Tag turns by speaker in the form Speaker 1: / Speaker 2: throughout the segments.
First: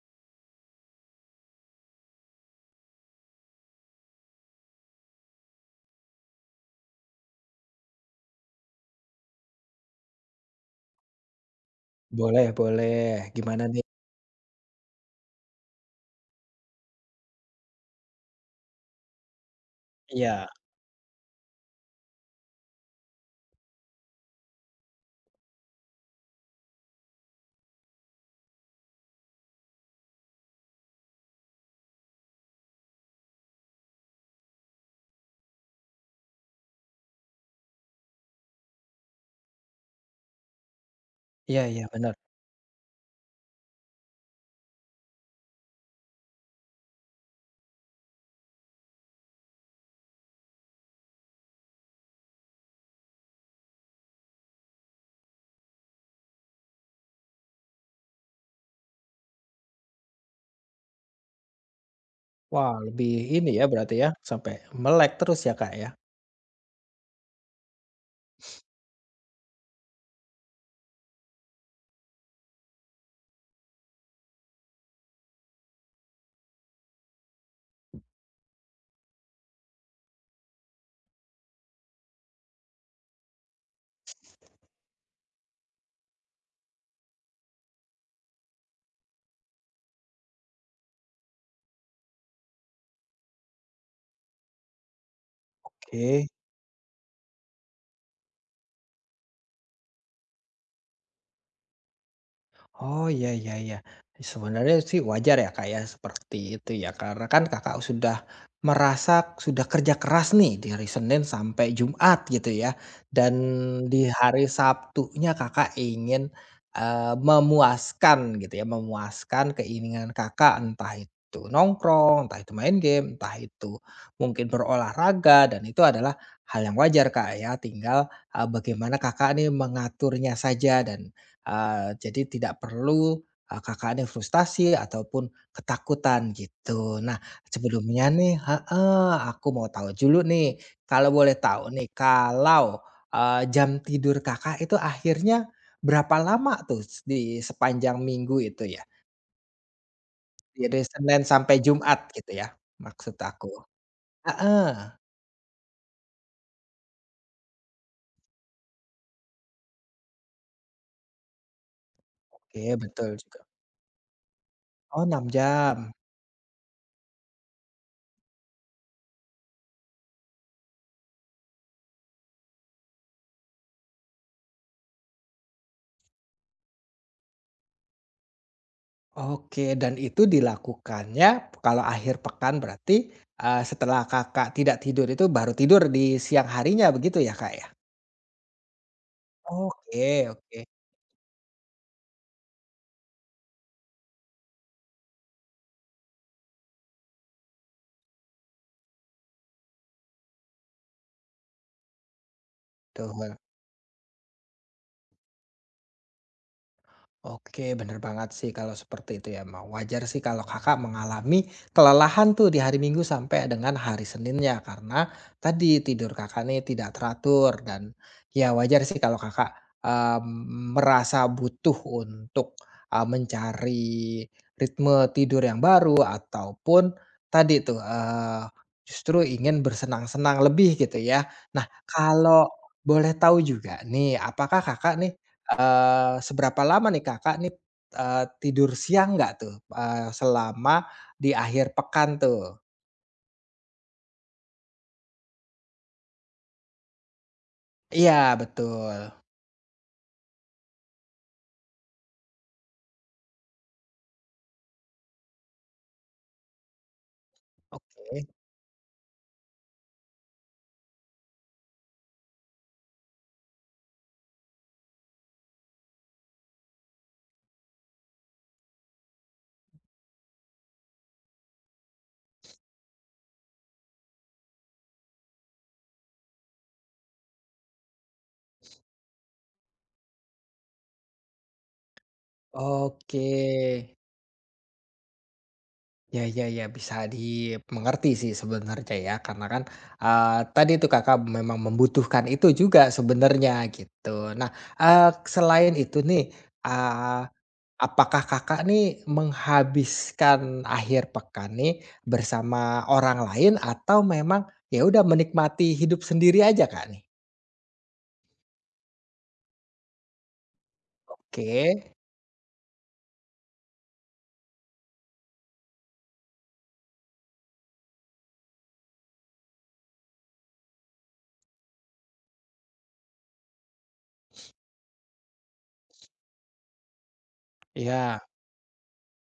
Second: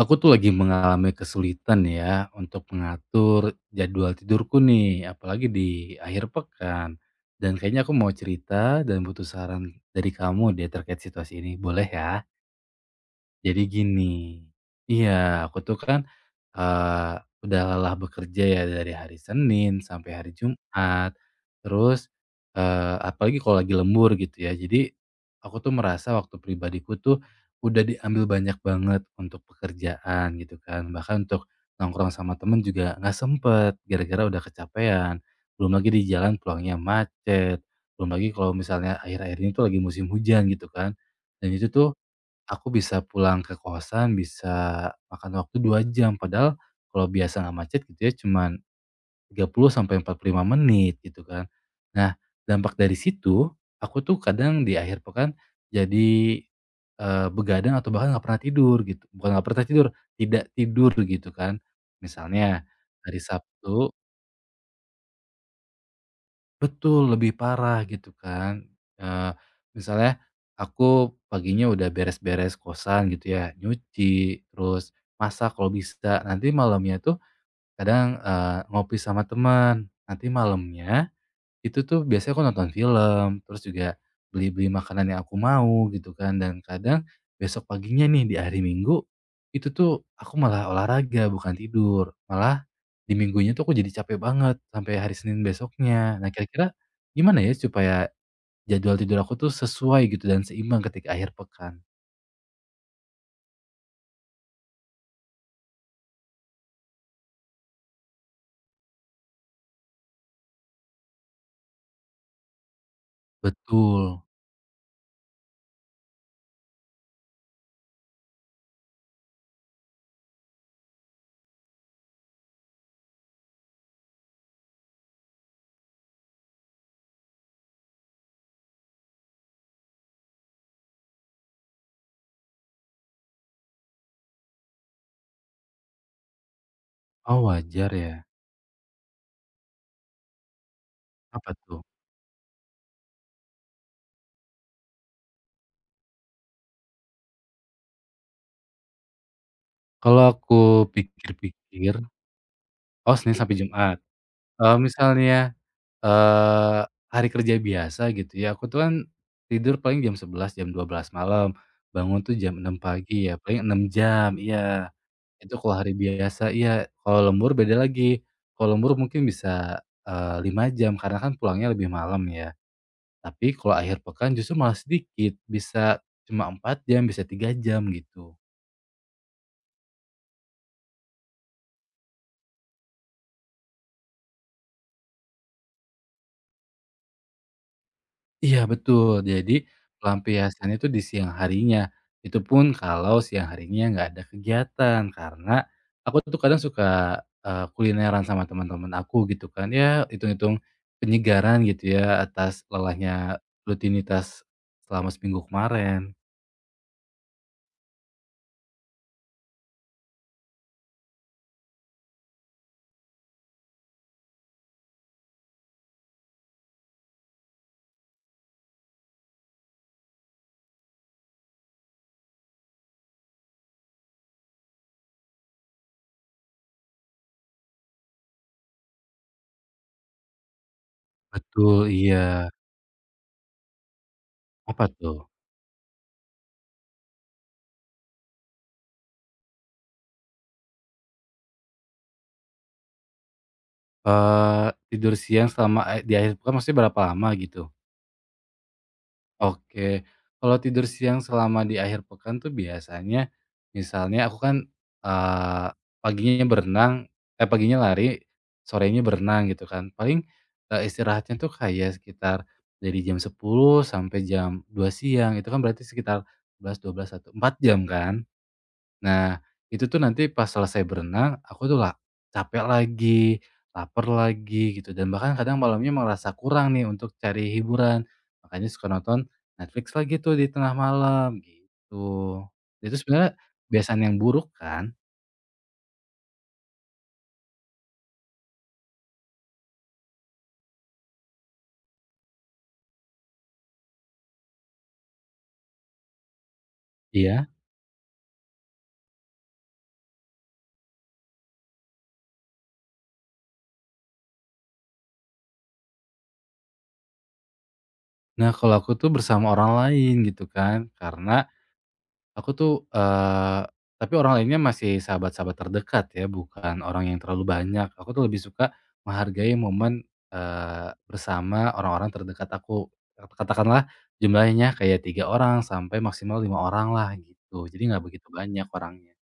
Speaker 1: Aku tuh lagi mengalami kesulitan ya untuk mengatur jadwal tidurku nih, apalagi di akhir pekan. Dan kayaknya aku mau cerita dan butuh saran dari kamu deh terkait situasi ini, boleh ya?
Speaker 2: Boleh boleh, gimana
Speaker 1: Jadi
Speaker 2: nih?
Speaker 1: gini, iya aku tuh kan, eee, udah lelah bekerja ya dari hari Senin sampai hari
Speaker 2: Iya,
Speaker 1: Jumat, terus, apalagi kalau lagi lembur gitu ya. Jadi aku tuh merasa waktu pribadiku tuh udah diambil banyak banget untuk pekerjaan gitu kan, bahkan untuk nongkrong sama temen juga nggak sempet gara-gara udah kecapean, belum lagi di jalan pulangnya macet, belum lagi kalau misalnya akhir-akhir ini tuh lagi musim hujan gitu kan, dan
Speaker 2: iya
Speaker 1: itu
Speaker 2: iya
Speaker 1: tuh.
Speaker 2: benar.
Speaker 1: Aku bisa pulang ke kosan, bisa makan waktu 2 jam, padahal kalau biasa nggak macet gitu ya cuman 30 sampai 45 menit gitu kan. Nah, dampak dari situ, aku tuh kadang di akhir pekan jadi, begadang atau bahkan nggak pernah tidur gitu, bukan nggak pernah tidur, tidak tidur gitu kan. Misalnya
Speaker 2: Wah lebih
Speaker 1: hari
Speaker 2: ini ya
Speaker 1: Sabtu.
Speaker 2: berarti ya, sampai melek terus ya, Kak, ya?
Speaker 1: Betul, lebih parah gitu kan. Eee, misalnya aku paginya udah beres-beres kosan gitu ya, nyuci, terus masak kalau bisa, nanti malamnya tuh kadang, ngopi sama teman, nanti malamnya itu tuh biasanya aku nonton film, terus juga beli-beli makanan yang aku mau gitu kan, dan kadang besok paginya nih di hari Minggu, itu tuh aku malah olahraga bukan tidur, malah di minggunya tuh aku jadi capek banget sampai hari Senin besoknya.
Speaker 2: Oke.
Speaker 1: Nah, kira-kira gimana ya supaya jadwal tidur aku tuh sesuai gitu dan seimbang ketika akhir pekan?
Speaker 2: Oh, iya iya iya. Sebenarnya sih wajar ya, Kak, ya, seperti itu ya, karena kan Kakak sudah merasa sudah kerja keras nih dari Senin sampai Jumat gitu ya, dan di
Speaker 1: Betul.
Speaker 2: hari Sabtunya Kakak ingin, memuaskan gitu ya, memuaskan keinginan Kakak, entah itu nongkrong, entah itu main game, entah itu mungkin berolahraga, dan itu adalah hal yang wajar, Kak, ya, tinggal, bagaimana Kakak nih mengaturnya saja dan jadi tidak perlu, Kakaknya frustasi ataupun ketakutan gitu. Nah
Speaker 1: Oh, wajar
Speaker 2: sebelumnya
Speaker 1: ya?
Speaker 2: nih heeh, aku mau tahu dulu nih, kalau boleh
Speaker 1: Apa
Speaker 2: tahu
Speaker 1: tuh?
Speaker 2: nih kalau, jam tidur Kakak itu akhirnya berapa lama tuh di sepanjang minggu itu ya?
Speaker 1: Kalau aku
Speaker 2: Dari Senin sampai
Speaker 1: pikir-pikir,
Speaker 2: Jumat gitu ya maksud
Speaker 1: oh, Senin
Speaker 2: aku?
Speaker 1: sampai Jumat, kalau
Speaker 2: Heeh,
Speaker 1: misalnya eh hari kerja biasa gitu ya, aku tuh kan tidur paling jam 11 jam 12 malam, bangun tuh jam
Speaker 2: oke
Speaker 1: 6
Speaker 2: betul
Speaker 1: pagi ya,
Speaker 2: juga.
Speaker 1: paling 6 jam, iya.
Speaker 2: Oh 6
Speaker 1: Itu
Speaker 2: jam.
Speaker 1: kalau hari biasa, iya. Kalau lembur beda lagi, kalau lembur mungkin bisa, 5 jam karena kan pulangnya lebih malam ya. Tapi kalau akhir pekan justru malah sedikit, bisa cuma 4 jam, bisa 3 jam gitu.
Speaker 2: Oke, dan itu dilakukannya kalau akhir pekan berarti, setelah Kakak tidak tidur itu baru tidur di siang harinya begitu ya, Kak, ya?
Speaker 1: Iya betul, jadi
Speaker 2: Oke oke,
Speaker 1: pelampiasan itu di siang harinya, itu pun kalau siang harinya nggak ada kegiatan. Karena aku tuh kadang suka, kulineran sama teman-teman aku gitu kan, ya hitung-hitung penyegaran gitu ya atas
Speaker 2: tuh.
Speaker 1: lelahnya rutinitas selama seminggu kemarin.
Speaker 2: Oke, bener banget sih kalau seperti itu ya. Wajar sih kalau kakak mengalami kelelahan tuh di hari Minggu sampai dengan hari Seninnya karena tadi tidur kakak nih tidak teratur dan ya wajar sih kalau kakak um, merasa butuh untuk mencari ritme tidur yang baru ataupun tadi tuh justru ingin bersenang-senang lebih gitu ya. Nah,
Speaker 1: Betul,
Speaker 2: kalau
Speaker 1: iya.
Speaker 2: boleh tahu juga nih, apakah
Speaker 1: Apa
Speaker 2: kakak nih
Speaker 1: tuh?
Speaker 2: Seberapa lama nih Kakak nih, tidur siang nggak tuh, selama di akhir pekan tuh?
Speaker 1: Tidur siang selama, di akhir pekan maksudnya berapa lama gitu?
Speaker 2: Iya betul.
Speaker 1: Oke, kalau tidur siang selama di akhir pekan tuh biasanya misalnya aku kan, eee, paginya berenang paginya lari,
Speaker 2: Oke
Speaker 1: sorenya berenang gitu kan. Paling, istirahatnya tuh kayak sekitar dari jam 10 sampai jam 2 siang, itu kan berarti sekitar 11, 12, 1, 4 jam kan. Nah, itu tuh nanti pas selesai berenang, aku tuh lah capek lagi, lapar lagi gitu, dan bahkan kadang malamnya merasa kurang nih untuk cari hiburan. Makanya suka nonton Netflix lagi tuh di tengah malam, gitu. Itu
Speaker 2: oke.
Speaker 1: sebenarnya kebiasaan yang buruk kan?
Speaker 2: Ya ya ya, bisa dimengerti sih sebenarnya ya, karena kan, eee, tadi tuh Kakak memang membutuhkan itu juga sebenarnya gitu. Nah, eee, selain itu nih, eee
Speaker 1: Iya.
Speaker 2: apakah Kakak nih menghabiskan akhir pekan nih bersama orang lain atau memang ya udah menikmati hidup sendiri aja Kak nih?
Speaker 1: Nah, kalau aku tuh bersama orang lain gitu kan, karena
Speaker 2: Oke,
Speaker 1: Aku tuh, eee, tapi orang lainnya masih sahabat-sahabat terdekat ya, bukan orang yang terlalu banyak. Aku tuh lebih suka menghargai momen, bersama orang-orang terdekat aku. Katakanlah jumlahnya kayak 3 orang sampai maksimal 5 orang lah gitu, jadi nggak
Speaker 2: ya.
Speaker 1: begitu banyak orangnya.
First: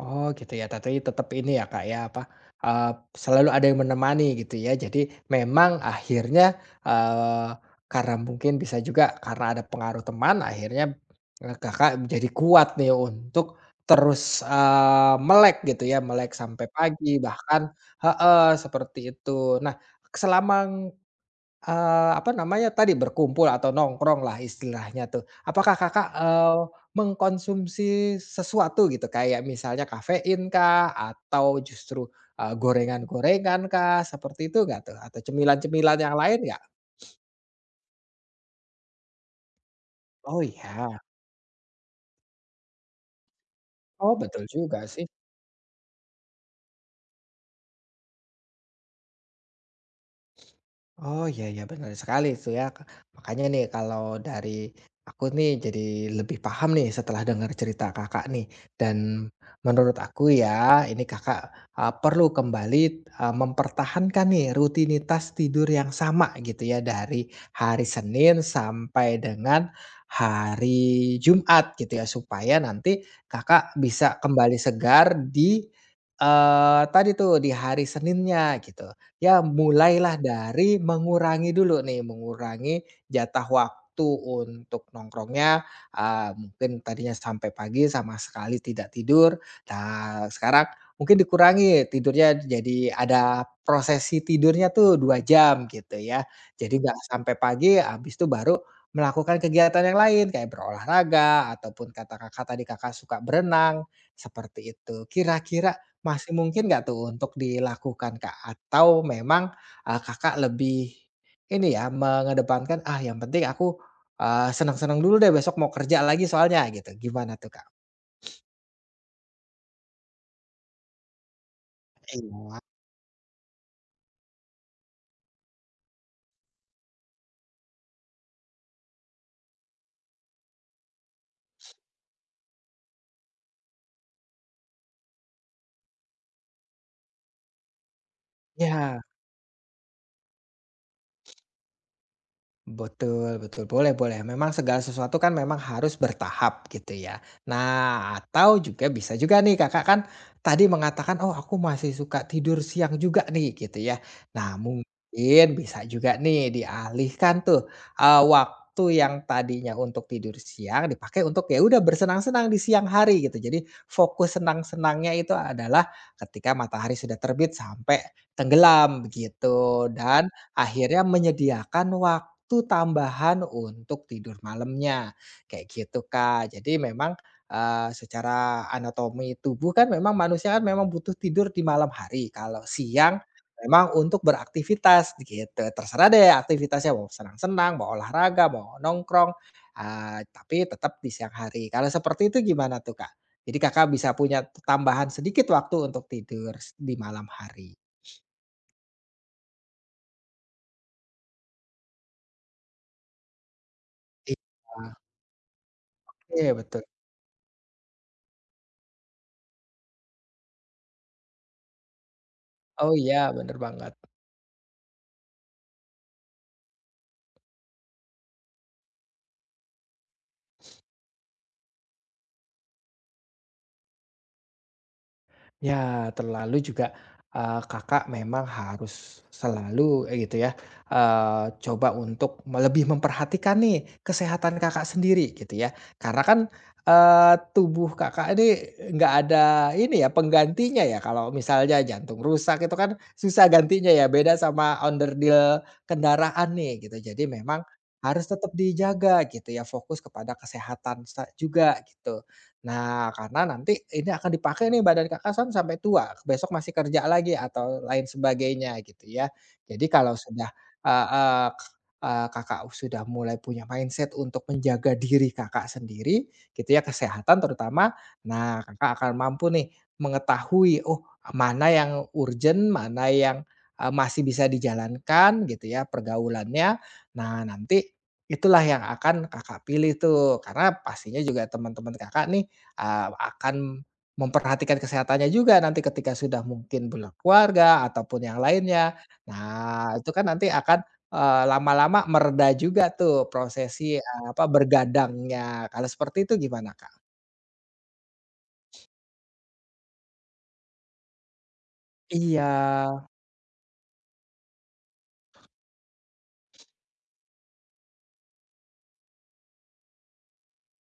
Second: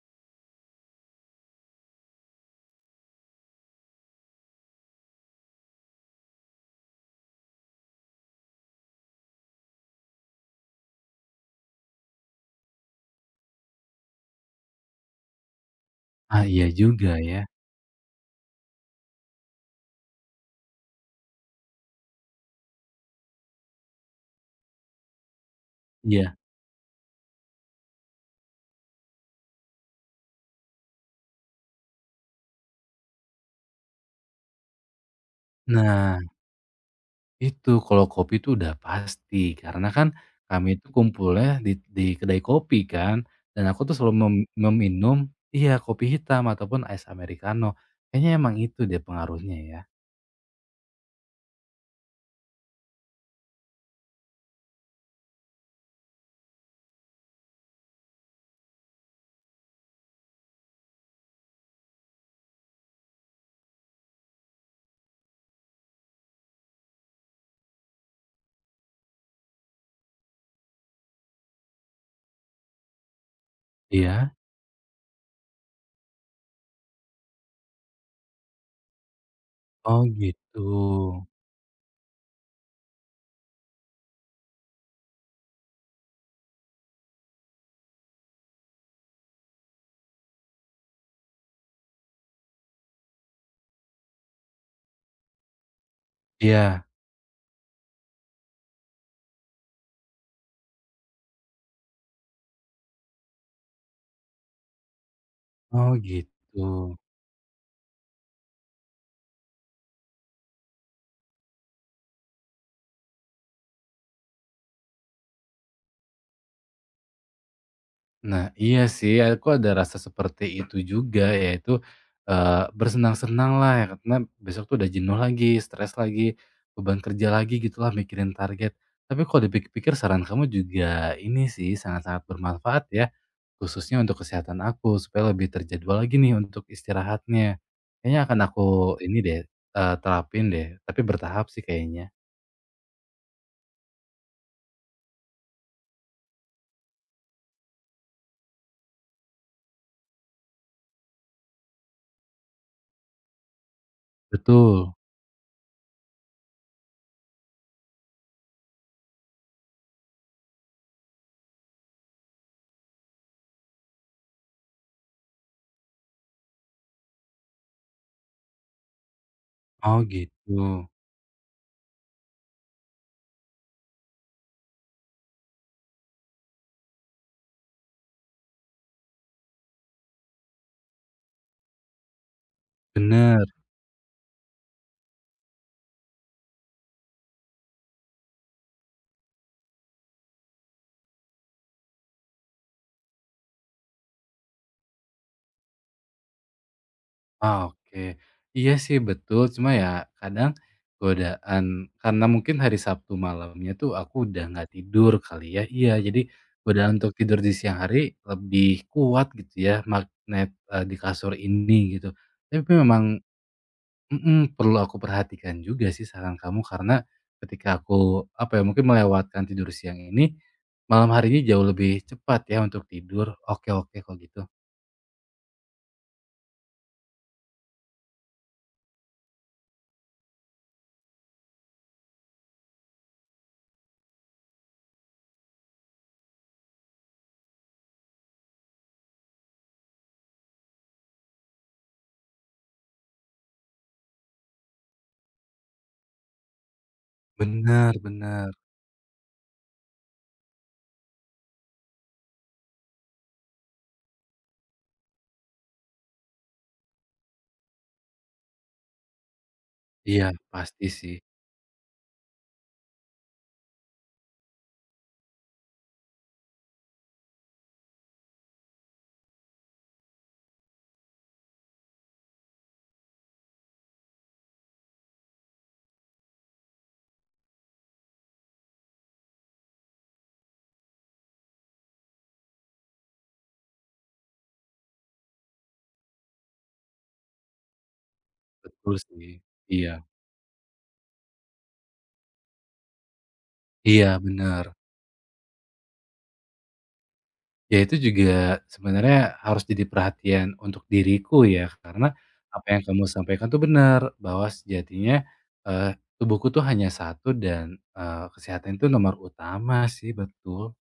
Speaker 2: Oh gitu ya, tapi tetap ini ya Kak ya, apa, eee, selalu ada yang menemani gitu ya. Jadi memang akhirnya, eee, karena mungkin bisa juga karena ada pengaruh teman akhirnya, Kakak menjadi kuat nih untuk terus, melek gitu ya, melek
Speaker 1: Ah,
Speaker 2: sampai
Speaker 1: iya
Speaker 2: pagi
Speaker 1: juga ya.
Speaker 2: bahkan heeh, seperti itu. Nah, selama apa namanya tadi, berkumpul atau nongkrong lah istilahnya tuh. Apakah Kakak,
Speaker 1: Iya.
Speaker 2: mengkonsumsi sesuatu gitu kayak misalnya kafein kah atau justru, gorengan kah seperti itu nggak tuh? Atau cemilan-cemilan yang
Speaker 1: Nah
Speaker 2: lain nggak?
Speaker 1: itu, kalau kopi itu udah pasti, karena kan
Speaker 2: Oh
Speaker 1: kami itu
Speaker 2: ya,
Speaker 1: kumpulnya di kedai kopi kan, dan aku tuh
Speaker 2: oh
Speaker 1: selalu
Speaker 2: betul juga sih.
Speaker 1: meminum iya, kopi hitam ataupun es americano. Kayaknya emang itu dia pengaruhnya ya.
Speaker 2: Oh, iya iya, benar sekali itu ya, Kak. Makanya nih kalau dari aku nih jadi lebih paham nih setelah dengar cerita Kakak nih, dan menurut aku ya ini Kakak, perlu kembali, mempertahankan nih rutinitas tidur yang sama gitu ya dari hari Senin sampai dengan hari Jumat gitu ya, supaya nanti Kakak bisa
Speaker 1: Iya?
Speaker 2: kembali segar di, tadi tuh di hari Seninnya gitu. Ya
Speaker 1: Oh,
Speaker 2: mulailah
Speaker 1: gitu.
Speaker 2: dari mengurangi dulu nih, mengurangi jatah waktu untuk nongkrongnya, mungkin tadinya sampai pagi sama sekali tidak tidur, nah sekarang mungkin dikurangi tidurnya jadi ada prosesi tidurnya tuh 2 jam gitu ya. Jadi
Speaker 1: Iya.
Speaker 2: nggak sampai pagi habis itu baru melakukan kegiatan yang lain kayak berolahraga ataupun kata Kakak tadi Kakak suka berenang, seperti itu. Kira-kira
Speaker 1: Oh,
Speaker 2: masih mungkin nggak
Speaker 1: gitu.
Speaker 2: tuh untuk dilakukan, Kak? Atau memang, Kakak lebih ini ya, mengedepankan, "Ah, yang penting aku, senang-senang dulu deh, besok mau kerja lagi soalnya," gitu. Gimana tuh, Kak?
Speaker 1: Nah, iya sih, aku ada rasa seperti itu juga, yaitu,
Speaker 2: Iya.
Speaker 1: bersenang-senanglah ya karena besok tuh udah jenuh lagi, stres lagi, beban kerja lagi gitulah mikirin target. Tapi kalau dipikir-pikir saran kamu juga ini sih sangat-sangat bermanfaat ya, khususnya untuk kesehatan aku supaya lebih terjadwal lagi nih untuk istirahatnya. Kayaknya akan aku
Speaker 2: Iya.
Speaker 1: ini deh, terapin deh, tapi bertahap sih kayaknya.
Speaker 2: Betul betul, boleh boleh. Memang segala sesuatu kan memang harus bertahap gitu ya. Nah, atau juga bisa juga nih Kakak kan tadi mengatakan, "Oh aku masih suka tidur siang juga nih," gitu ya. Nah
Speaker 1: Betul.
Speaker 2: mungkin bisa juga nih dialihkan tuh, waktu yang tadinya untuk tidur siang dipakai untuk ya udah bersenang-senang di siang hari gitu. Jadi fokus senang-senangnya itu adalah ketika matahari sudah terbit sampai tenggelam begitu
Speaker 1: Oh,
Speaker 2: dan
Speaker 1: gitu.
Speaker 2: akhirnya menyediakan waktu waktu tambahan untuk tidur malamnya, kayak gitu, Kak. Jadi memang, secara anatomi tubuh kan memang manusia kan memang butuh tidur di malam hari, kalau siang
Speaker 1: Bener.
Speaker 2: memang untuk beraktivitas, gitu. Terserah deh aktivitasnya mau senang-senang, mau olahraga, mau nongkrong, tapi tetap di siang hari. Kalau seperti itu gimana tuh, Kak? Jadi Kakak bisa punya tambahan sedikit waktu untuk tidur di malam
Speaker 1: Ah,
Speaker 2: hari.
Speaker 1: oke. Iya sih betul, cuma ya kadang godaan karena mungkin hari Sabtu malamnya tuh aku udah nggak tidur kali ya. Iya, jadi
Speaker 2: Iya, oke betul.
Speaker 1: godaan untuk tidur di siang hari lebih kuat gitu ya, magnet, di kasur ini gitu. Tapi
Speaker 2: Oh iya,
Speaker 1: memang
Speaker 2: bener banget.
Speaker 1: mhm, perlu aku perhatikan juga sih saran kamu karena ketika aku, apa ya, mungkin melewatkan tidur siang ini, malam harinya jauh lebih cepat ya untuk tidur. Oke oke kalau gitu.
Speaker 2: Ya, terlalu juga, Kakak memang harus selalu, gitu ya, coba untuk lebih memperhatikan nih kesehatan Kakak sendiri gitu ya. Karena kan, tubuh Kakak ini nggak ada ini ya, penggantinya ya kalau misalnya jantung rusak itu kan susah gantinya ya, beda sama onderdil kendaraan nih gitu. Jadi memang
Speaker 1: Benar,
Speaker 2: harus
Speaker 1: benar.
Speaker 2: tetap dijaga gitu ya, fokus kepada kesehatan juga gitu. Nah, karena nanti ini akan dipakai nih badan Kakak kan sampai tua, besok masih kerja lagi atau lain sebagainya gitu ya. Jadi kalau
Speaker 1: Iya,
Speaker 2: sudah,
Speaker 1: pasti
Speaker 2: eee
Speaker 1: sih.
Speaker 2: eee, eee, Kakak sudah mulai punya mindset untuk menjaga diri Kakak sendiri gitu ya, kesehatan terutama. Nah, Kakak akan mampu nih mengetahui, oh mana yang urgent, mana yang, masih bisa dijalankan gitu ya pergaulannya. Nah, nanti itulah yang akan Kakak pilih tuh, karena pastinya juga teman-teman Kakak nih akan memperhatikan kesehatannya juga nanti ketika sudah mungkin berkeluarga ataupun yang lainnya.
Speaker 1: Betul sih.
Speaker 2: Nah,
Speaker 1: Iya,
Speaker 2: itu kan nanti akan, lama-lama mereda juga tuh prosesi,
Speaker 1: iya,
Speaker 2: apa,
Speaker 1: benar.
Speaker 2: bergadangnya. Kalau seperti itu gimana, Kak?
Speaker 1: Ya itu juga sebenarnya harus jadi perhatian untuk diriku ya, karena
Speaker 2: Iya.
Speaker 1: apa yang kamu sampaikan tuh benar bahwa sejatinya, tubuhku tuh hanya satu dan, kesehatan itu nomor utama sih, betul.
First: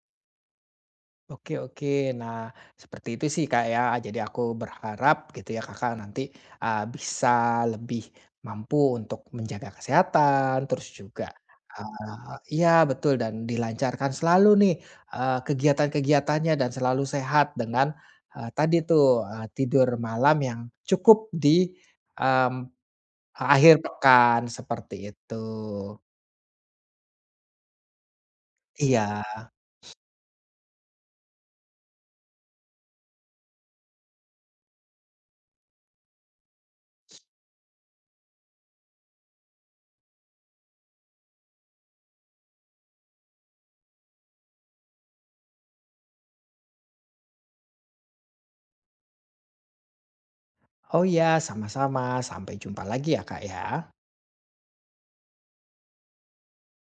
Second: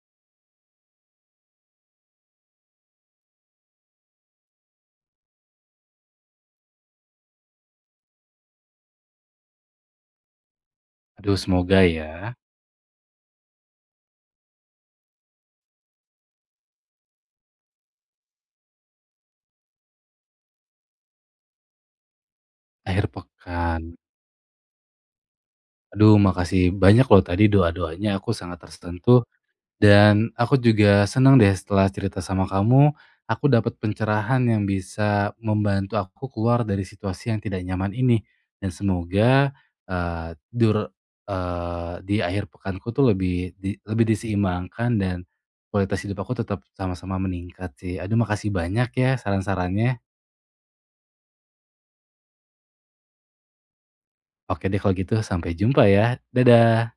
Speaker 2: Oke oke. Nah, seperti itu sih, Kak, ya. Jadi aku berharap gitu ya Kakak nanti, bisa lebih mampu untuk menjaga kesehatan, terus juga,
Speaker 1: Aduh, semoga ya,
Speaker 2: iya betul, dan dilancarkan selalu nih, kegiatan-kegiatannya dan selalu sehat dengan, tadi tuh, tidur malam yang cukup di, mmm,
Speaker 1: akhir
Speaker 2: akhir
Speaker 1: pekan.
Speaker 2: pekan, seperti itu.
Speaker 1: Aduh, makasih banyak loh tadi doa-doanya, aku sangat
Speaker 2: Iya.
Speaker 1: tersentuh. Dan aku juga senang deh setelah cerita sama kamu, aku dapat pencerahan yang bisa membantu aku keluar dari situasi yang tidak nyaman ini. Dan semoga, eee, dur di akhir pekanku tuh lebih diseimbangkan dan kualitas hidup aku tetap sama-sama meningkat sih. Aduh, makasih banyak ya saran-sarannya.
Speaker 2: Oh iya, sama-sama. Sampai jumpa lagi ya, Kak, ya.
Speaker 1: Oke deh kalau gitu sampai jumpa ya. Dadah.